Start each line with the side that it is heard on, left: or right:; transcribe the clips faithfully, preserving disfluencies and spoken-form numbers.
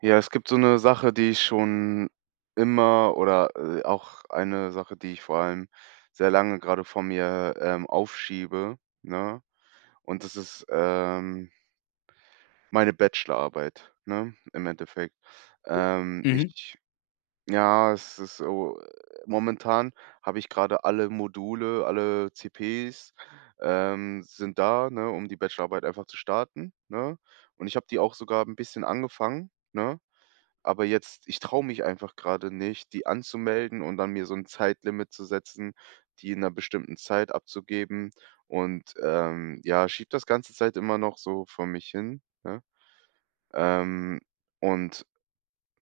right: Ja, es gibt so eine Sache, die ich schon immer oder, äh, auch eine Sache, die ich vor allem sehr lange gerade vor mir, ähm, aufschiebe, ne? Und das ist, ähm, meine Bachelorarbeit, ne, im Endeffekt. Ähm,
left: Mhm.
right: ich ja, es ist so, äh, momentan habe ich gerade alle Module, alle C Ps, ähm, sind da, ne, um die Bachelorarbeit einfach zu starten, ne? Und ich habe die auch sogar ein bisschen angefangen, ne? Aber jetzt ich traue mich einfach gerade nicht, die anzumelden und dann mir so ein Zeitlimit zu setzen, die in einer bestimmten Zeit abzugeben und, ähm, ja, schiebe das ganze Zeit immer noch so vor mich hin, ne? Ähm, und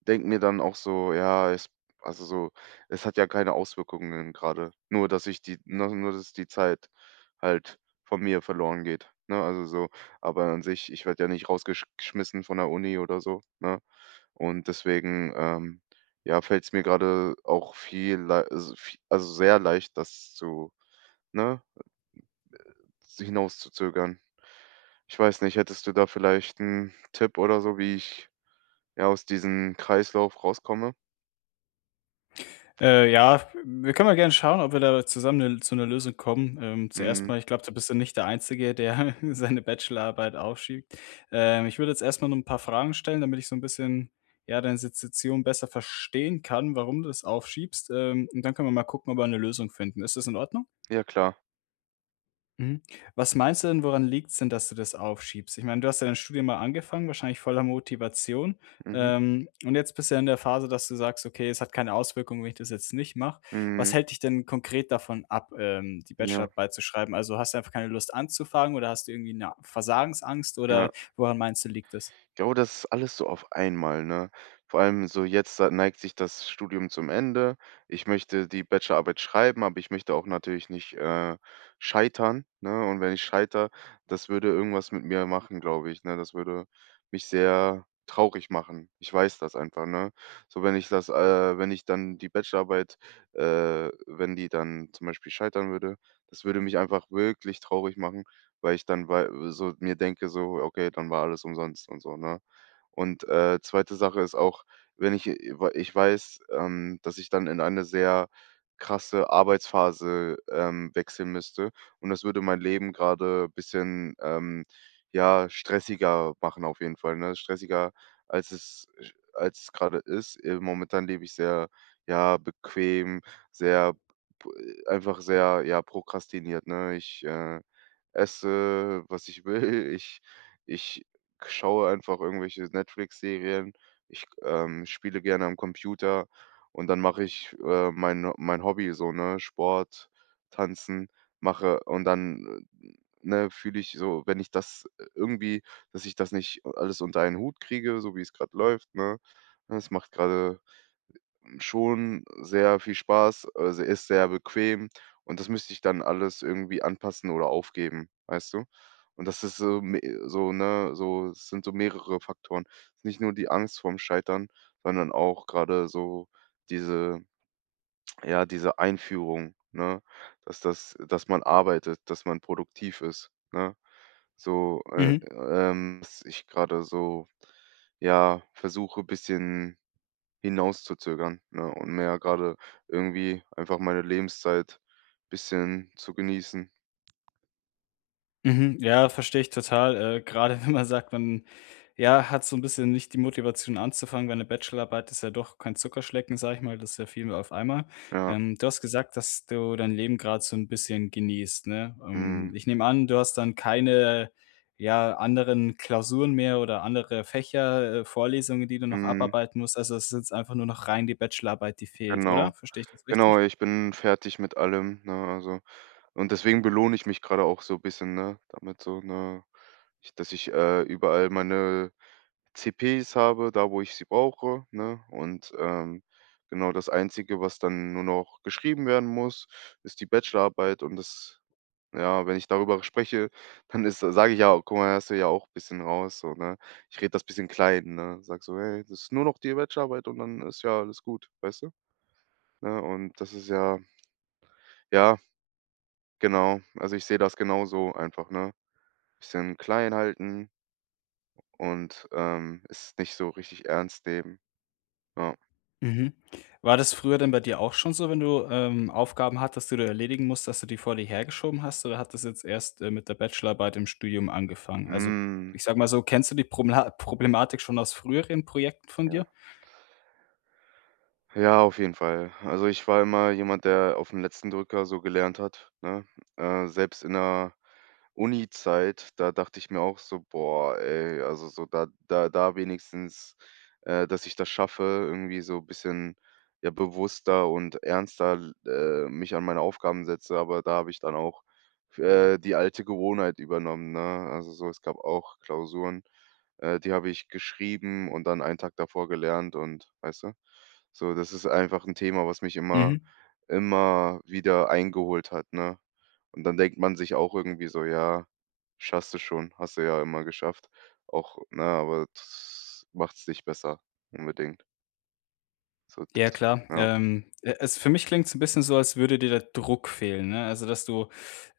right: Denke mir dann auch so: „Ja, es also so, es hat ja keine Auswirkungen gerade. Nur, dass ich die nur nur dass die Zeit halt von mir verloren geht“, ne? Also so, aber an sich, ich werde ja nicht rausgeschmissen von der Uni oder so, ne? Und deswegen, ähm, ja, fällt es mir gerade auch viel lei also vie also sehr leicht, das zu, ne, hinauszuzögern. Ich weiß nicht, hättest du da vielleicht einen Tipp oder so, wie ich, ja, aus diesem Kreislauf rauskomme?
left: Äh, ja, wir können mal gerne schauen, ob wir da zusammen 'ne zu einer Lösung kommen. Ähm, zuerst
right: Mhm.
left: mal, ich glaube, du bist ja nicht der Einzige, der seine Bachelorarbeit aufschiebt. Ähm, ich würde jetzt erst mal noch 'n paar Fragen stellen, damit ich so ein bisschen, ja, deine Situation besser verstehen kann, warum du das aufschiebst. Ähm, und dann können wir mal gucken, ob wir eine Lösung finden. Ist das in Ordnung?
right: Ja klar.
left: Mhm. Was meinst du denn, woran liegt's denn, dass du das aufschiebst? Ich meine, du hast ja dein Studium mal angefangen, wahrscheinlich voller Motivation.
right: Mhm.
left: Ähm, und jetzt bist du ja in der Phase, dass du sagst, okay, es hat keine Auswirkung, wenn ich das jetzt nicht mache. Was
right: Mhm.
left: hält dich denn konkret davon ab, ähm, die
right: Ja,
left: Bachelorarbeit zu schreiben? Also hast du einfach keine Lust anzufangen oder hast du irgendwie eine Versagensangst oder
right: ja.
left: woran meinst du, liegt es?
right: Ja, oh, das ist alles so auf einmal, ne? Vor allem so jetzt, da neigt sich das Studium zum Ende. Ich möchte die Bachelorarbeit schreiben, aber ich möchte auch natürlich nicht, äh, scheitern, ne? Und wenn ich scheitere, das würde irgendwas mit mir machen, glaube ich, ne? Das würde mich sehr traurig machen. Ich weiß das einfach, ne? So, wenn ich das, äh wenn ich dann die Bachelorarbeit, äh wenn die dann zum Beispiel scheitern würde, das würde mich einfach wirklich traurig machen. Weil ich dann wei äh, so mir denke so: „Okay, dann war alles umsonst“ und so, ne? Und, äh, zweite. Sache ist auch, wenn ich ich weiß, ähm, dass ich dann in eine sehr krasse Arbeitsphase, ähm, wechseln müsste und das würde mein Leben grade bisschen, ähm, ja, stressiger machen auf jeden Fall, ne? Stressiger, als es als es gerade ist. Äh, momentan lebe ich sehr, ja, bequem, sehr p einfach sehr, ja, prokrastiniert, ne? Ich, äh esse, was ich will. Ich ich schaue einfach irgendwelche Netflix-Serien. Ich, ähm, spiele gerne am Computer und dann mache ich, äh, mein mein Hobby so, ne, Sport, Tanzen mache und dann, äh, ne, fühle ich so, wenn ich das äh, irgendwie dass ich das nicht alles unter einen Hut kriege, so wie es gerade läuft, ne? Es macht gerade schon sehr viel Spaß, also, ist sehr bequem und das müsste ich dann alles irgendwie anpassen oder aufgeben, weißt du? Und das ist so me so, ne so es sind so mehrere Faktoren. Es ist nicht nur die Angst vorm Scheitern, sondern auch gerade so diese ja, diese Einführung, ne, dass das dass man arbeitet, dass man produktiv ist, ne? So, äh, ähm, dass ich gerade so, ja, versuche, ein bisschen hinauszuzögern, ne? Und mehr gerade irgendwie einfach meine Lebenszeit bisschen zu genießen.
left: Mhm, ja, verstehe ich total. Äh, grade wenn man sagt, man, ja, hat so ein bisschen nicht die Motivation anzufangen, weil eine Bachelorarbeit ist ja doch kein Zuckerschlecken, sage ich mal, das ist ja viel mehr auf einmal.
right: Ja,
left: Ähm, du hast gesagt, dass du dein Leben gerade so ein bisschen genießt, ne? Ähm,
right: mhm,
left: ich nehme an, du hast dann keine, ja, anderen Klausuren mehr oder andere Fächer, äh, Vorlesungen, die du noch
right: mhm,
left: abarbeiten musst. Also, es ist jetzt einfach nur noch rein die Bachelorarbeit, die fehlt,
right: genau.
left: oder? Verstehe ich das richtig?
right: Genau, ich bin fertig mit allem, ne, also und deswegen belohne ich mich gerade auch so bisschen, ne, damit so, ne, ich dass ich, äh, überall meine C Ps habe, da wo ich sie brauche, ne? Und, ähm, genau, das Einzige, was dann nur noch geschrieben werden muss, ist die Bachelorarbeit und das, ja, wenn ich darüber spreche, dann ist sage ich: „Ja, guck mal, hörst du ja auch ein bisschen raus so, ne?“ Ich rede das bisschen klein, ne? Sag so: „Hey, das ist nur noch die Bachelorarbeit und dann ist ja alles gut“, weißt du? Ne, und das ist ja, ja, genau. Also, ich sehe das genauso einfach, ne? Bisschen klein halten und, ähm, es nicht so richtig ernst nehmen. Ja.
left: Mhm. War das früher denn bei dir auch schon so, wenn du, ähm, Aufgaben hattest, die du erledigen musst, dass du die vor dir hergeschoben hast, oder hat das jetzt erst, äh, mit der Bachelorarbeit im Studium angefangen? Also,
right: Mhm.
left: ich sage mal so, kennst du die Promla Problematik schon aus früheren Projekten von
right: Ja.
left: dir?
right: Ja, auf jeden Fall. Also, ich war immer jemand, der auf aufm letzten Drücker so gelernt hat, ne? Äh, selbst in der Uni-Zeit, da dachte ich mir auch so: „Boah, ey, also so da da da wenigstens, äh, dass ich das schaffe, irgendwie so ein bisschen, ja, bewusster und ernster äh, mich an meine Aufgaben setze.“ Aber da habe ich dann auch äh, die alte Gewohnheit übernommen, ne? Also so, es gab auch Klausuren, äh, die habe ich geschrieben und dann einen Tag davor gelernt und weißt du? So, das ist einfach ein Thema, was mich immer
left: Mhm.
right: immer wieder eingeholt hat, ne? Und dann denkt man sich auch irgendwie so: „Ja, schaffst du schon, hast du ja immer geschafft.“ Auch ne, aber das macht's nicht besser unbedingt. So,
left: Ja,
right: das
left: klar.
right: ja,
left: Ähm, e es für mich klingt's 'n bisschen so, als würde dir der Druck fehlen, ne? Also, dass du,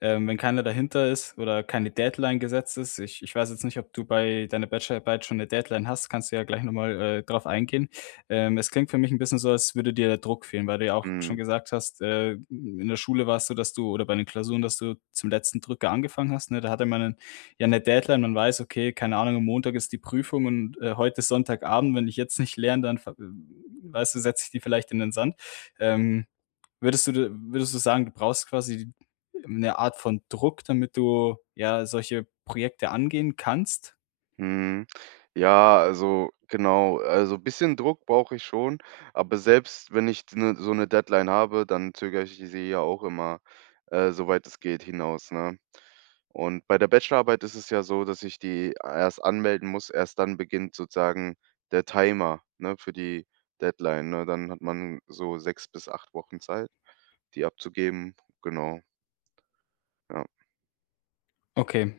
left: ähm, wenn keiner dahinter ist oder keine Deadline gesetzt ist ich ich weiß jetzt nicht, ob du bei deiner Bachelorarbeit schon 'ne Deadline hast, kannst du ja gleich noch mal, äh, drauf eingehen. Ähm, es klingt für mich 'n bisschen so, als würde dir der Druck fehlen, weil du ja auch schon
right: mhm.
left: gesagt hast, äh, in der Schule war es so, dass du oder bei den Klausuren, dass du zum letzten Drücker angefangen hast, ne? Da hatte man 'nen ja 'ne Deadline. Man weiß, okay, keine Ahnung, am Montag ist die Prüfung und, äh, heute ist Sonntagabend. Wenn ich jetzt nicht lerne, dann ver weißt du, setze ich die vielleicht in den Sand. Ähm, würdest du würdest du sagen, du brauchst quasi eine Art von Druck, damit du, ja, solche Projekte angehen kannst?
right: Mhm. Ja, also genau, also bisschen Druck brauche ich schon, aber selbst wenn ich 'ne so eine Deadline habe, dann zögere ich sie ja auch immer, äh, soweit es geht, hinaus, ne? Und bei der Bachelorarbeit ist es ja so, dass ich die erst anmelden muss, erst dann beginnt sozusagen der Timer, ne, für die Deadline, ne? Dann hat man so sechs bis acht Wochen Zeit, die abzugeben. Genau, ja,
left: Okay.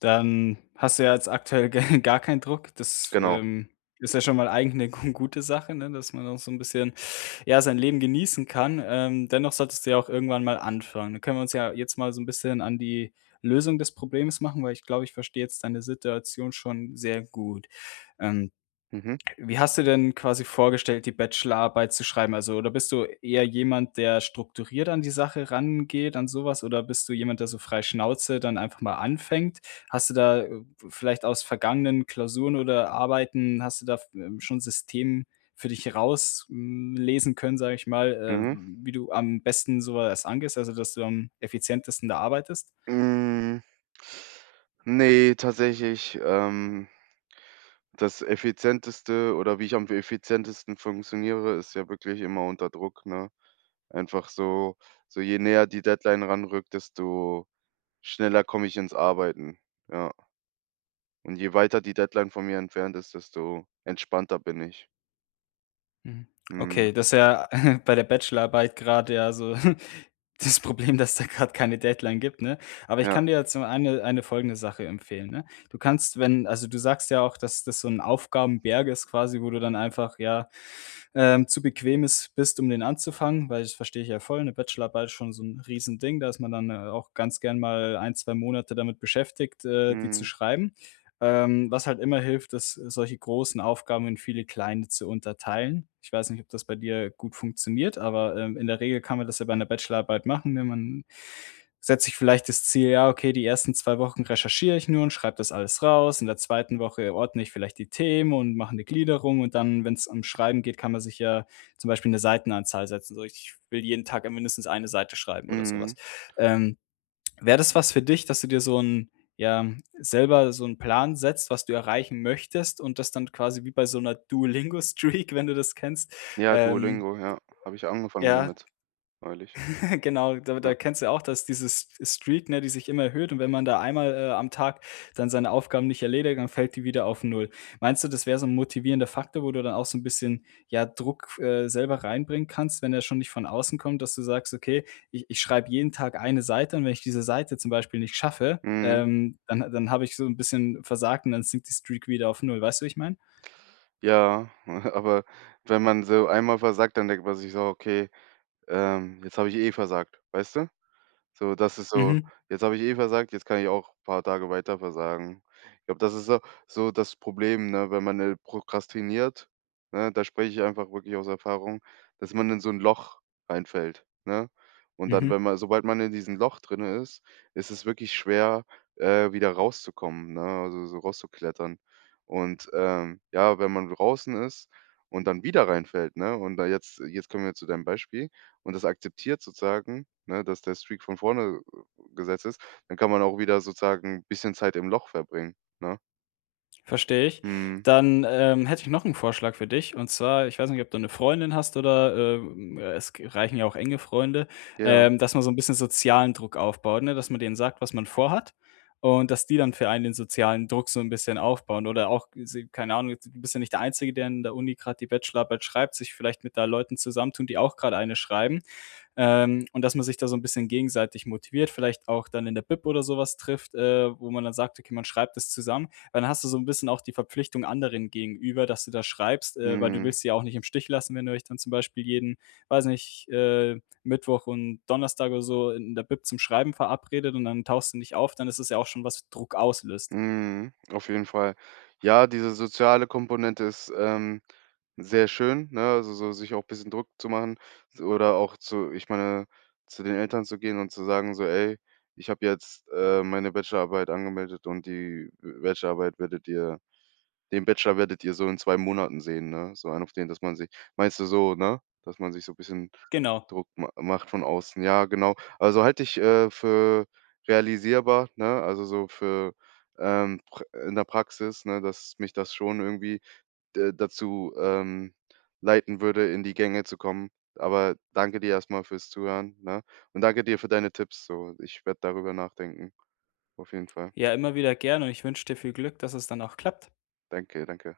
left: Dann hast du ja jetzt aktuell ge gar keinen Druck. Das,
right: genau.
left: ähm, ist ja schon mal eigentlich eine gu gute Sache, ne, dass man auch so ein bisschen, ja, sein Leben genießen kann. Ähm, dennoch solltest du ja auch irgendwann mal anfangen. Dann können wir uns ja jetzt mal so ein bisschen an die Lösung des Problems machen, weil ich glaube, ich verstehe jetzt deine Situation schon sehr gut. Ähm,
right: Mhm,
left: wie hast du denn quasi vorgestellt, die Bachelorarbeit zu schreiben? Also, oder bist du eher jemand, der strukturiert an die Sache rangeht, an sowas? Oder bist du jemand, der so frei Schnauze dann einfach mal anfängt? Hast du da, äh, vielleicht aus vergangenen Klausuren oder Arbeiten hast du da, ähm, schon System für dich rauslesen können, sage ich mal, äh,
right: mhm.
left: wie du am besten sowas was angehst, also, dass du am effizientesten da arbeitest?
right: Hm, ne, tatsächlich, ähm, das Effizienteste oder wie ich am effizientesten funktioniere, ist ja wirklich immer unter Druck, ne? Einfach so, so je näher die Deadline ranrückt, desto schneller komme ich ins Arbeiten, ja. Und je weiter die Deadline von mir entfernt ist, desto entspannter bin ich.
left: Mhm. Okay,
right: Mhm.
left: das ist ja bei der Bachelorarbeit gerade ja so das Problem, dass da gerade keine Deadline gibt, ne? Aber ich
right: Ja.
left: kann dir jetzt so eine eine folgende Sache empfehlen, ne? Du kannst, wenn also, du sagst ja auch, dass das so ein Aufgabenberg ist quasi, wo du dann einfach, ja, ähm, zu bequem ist bist, um den anzufangen, weil das verstehe ich ja voll. Eine Bachelorarbeit ist schon so 'n Riesending, da ist man dann, äh, auch ganz gern mal ein zwei Monate damit beschäftigt, äh, die zu
right: Mhm.
left: schreiben. Ähm, was halt immer hilft, ist, solche großen Aufgaben in viele kleine zu unterteilen. Ich weiß nicht, ob das bei dir gut funktioniert, aber, ähm, in der Regel kann man das ja bei einer Bachelorarbeit machen, ne? Man setzt sich vielleicht das Ziel: „Ja, okay, die ersten zwei Wochen recherchiere ich nur und schreibe das alles raus. In der zweiten Woche ordne ich vielleicht die Themen und mache eine Gliederung.“ Und dann, wenn es ums Schreiben geht, kann man sich ja zum Beispiel eine Seitenanzahl setzen. So: „Ich will jeden Tag, äh, mindestens eine Seite schreiben“ oder sowas.
right: Mhm.
left: Ähm, Wäre das was für dich, dass du dir so ein, ja, selber so einen Plan setzt, was du erreichen möchtest und das dann quasi wie bei so einer Duolingo-Streak, wenn du das kennst,
right: Ja,
left: ähm,
right: Duolingo, ja. Habe ich angefangen
left: ja,
right: damit neulich.
left: genau, da
right: Ja.
left: da kennst du ja auch, dass dieses Streak, ne, die sich immer erhöht und wenn man da einmal, äh, am Tag dann seine Aufgaben nicht erledigt, dann fällt die wieder auf null. Meinst du, das wäre so ein motivierender Faktor, wo du dann auch so ein bisschen, ja, Druck, äh, selber reinbringen kannst, wenn er schon nicht von außen kommt, dass du sagst: „Okay, ich ich schreibe jeden Tag eine Seite und wenn ich diese Seite zum Beispiel nicht schaffe,
right: Mhm.
left: ähm, dann dann habe ich so ein bisschen versagt und dann sinkt die Streak wieder auf null. Weißt du, wie ich meine?
right: Ja, aber wenn man so einmal versagt, dann denkt man sich so: „Okay, ähm, jetzt habe ich eh versagt“, weißt du? So, das ist so:
left: Mhm,
right: „Jetzt habe ich eh versagt, jetzt kann ich auch ein paar Tage weiter versagen.“ Ich glaube, das ist so so das Problem, ne, wenn man, äh, prokrastiniert, ne? Da spreche ich einfach wirklich aus Erfahrung, dass man in so ein Loch reinfällt, ne? Und dann,
left: mhm.
right: wenn man sobald man in diesem Loch drinnen ist, ist es wirklich schwer, äh, wieder rauszukommen, ne, also so rauszuklettern. Und, ähm, ja, wenn man draußen ist und dann wieder reinfällt, ne, und da jetzt jetzt kommen wir zu deinem Beispiel und das akzeptiert sozusagen, ne, dass der Streak von vorne äh, gesetzt ist, dann kann man auch wieder sozusagen ein bisschen Zeit im Loch verbringen, ne?
left: Verstehe ich.
right: Mhm.
left: Dann, ähm, hätte ich noch einen Vorschlag für dich. Und zwar, ich weiß nicht, ob du eine Freundin hast oder, ähm, äh, es g reichen ja auch enge Freunde,
right: Ja.
left: ähm, dass man so ein bisschen sozialen Druck aufbaut, ne? Dass man denen sagt, was man vorhat und dass die dann für einen den sozialen Druck so ein bisschen aufbauen oder auch sie keine Ahnung, jetzt du bist ja nicht der Einzige, der in der Uni gerade die Bachelorarbeit schreibt, sich vielleicht mit da Leuten zusammentun, die auch gerade eine schreiben, ähm, und dass man sich da so ein bisschen gegenseitig motiviert, vielleicht auch dann in der Bib oder sowas trifft, äh, wo man dann sagt: „Okay, man schreibt das zusammen.“ Weil dann hast du so ein bisschen auch die Verpflichtung anderen gegenüber, dass du da schreibst, äh, weil du
right: Mhm.
left: willst sie ja auch nicht im Stich lassen, wenn ihr euch dann zum Beispiel jeden, weiß nicht, äh, Mittwoch und Donnerstag oder so in der Bib zum Schreiben verabredet und dann tauchst du nicht auf, dann ist es ja auch schon, was Druck auslöst.
right: Mhm. Auf jeden Fall. Ja, diese soziale Komponente ist, ähm, sehr schön, ne, also so sich auch ein bisschen Druck zu machen s oder auch zu, ich meine, zu den Eltern zu gehen und zu sagen so: „Ey, ich habe jetzt, äh, meine Bachelorarbeit angemeldet und die Bachelorarbeit werdet ihr“. Den Bachelor werdet ihr so in zwei Monaten sehen, ne? So einen auf den, dass man sich, meinst du so, ne? Dass man sich so 'n bisschen
left: Genau.
right: Druck ma macht von außen. Ja, genau. Also, halte ich, äh, für realisierbar, ne? Also, so für, ähm, pr in der Praxis, ne, dass mich das schon irgendwie d dazu, ähm, leiten würde, in die Gänge zu kommen. Aber danke dir erst mal fürs Zuhören, ne? Und danke dir für deine Tipps so. Ich werde darüber nachdenken. Auf jeden Fall.
left: Ja, immer wieder gerne und ich wünsche dir viel Glück, dass es dann auch klappt.
right: Danke, danke.